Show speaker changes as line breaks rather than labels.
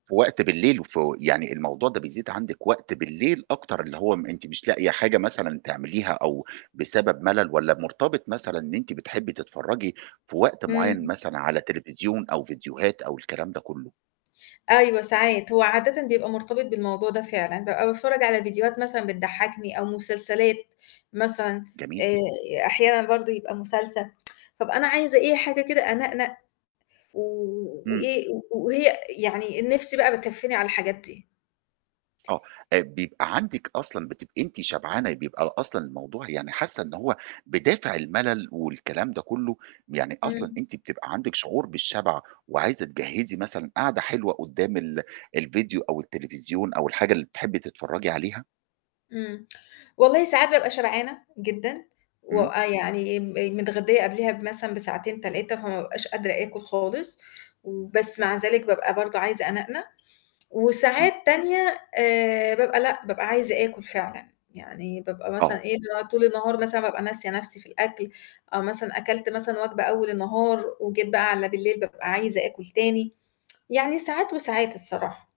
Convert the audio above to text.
في وقت بالليل وفي يعني الموضوع ده بيزيد عندِك وقت بالليل أكتر اللي هو م أنتِ مش لاقية حاجة مثلًا تعمليها أو بسبب مَلَل والّا مرتبط مثلًا إن أنتِ بتحبي تتفرجي في وقت معيّن
إمم.
مثلًا على تليفزيون أو فيديوهات أو الكلام ده كلّه؟
أيوه ساعات. هو عادةً بيبقى مرتبط بالموضوع ده فعلًا، بابقى باتفرج على فيديوهات مثلًا بتضحّكني أو مسلسلات مثلًا،
جميل.
آآ أحيانًا برضه يبقى مسلسل، فابقى أنا عايزة أي حاجة كده أنَقنَق و
إمم.
وإيه و وهي يعني النِفس بقى بتهفِّني على الحاجات دي.
آه. آآ بيبقى عندِك أصلًا بتبقي أنتِ شبعانة بيبقى ل أصلًا الموضوع يعني حاسة إن هو بدافع المَلَل والكلام ده كلّه، يعني أصلًا
إمم.
أنتِ بتبقي عندِك شعور بالشَبَع وعايزة تجهِّزي مثلًا قعدة حلوة قُدّام ال الفيديو أو التليفزيون أو الحاجة اللي بتحبي تتفرجي عليها؟
إمم. والله ساعات بابقى شبعانة جدًا و
إمم.
آآ يعني م متغدية قبليها ب مثلًا بساعتين، 3 فما أبقاش قادرة آكُل خالص و بس مع ذلك بابقى برضه عايزة أنَقنَق.
إمم.
وساعات تانية آآ بابقى لأ، بابقى عايزة آكُل فعلًا. يعني بابقى مثلًا
آه.
إيه، اللي هو طول النهار مثلًا بابقى ناسية نَفسي في الأكل أو مثلًا أكلت مثلًا وجبة أول النهار وجيت بقى على بالليل بابقى عايزة آكُل تاني، يعني ساعات وساعات الصراحة.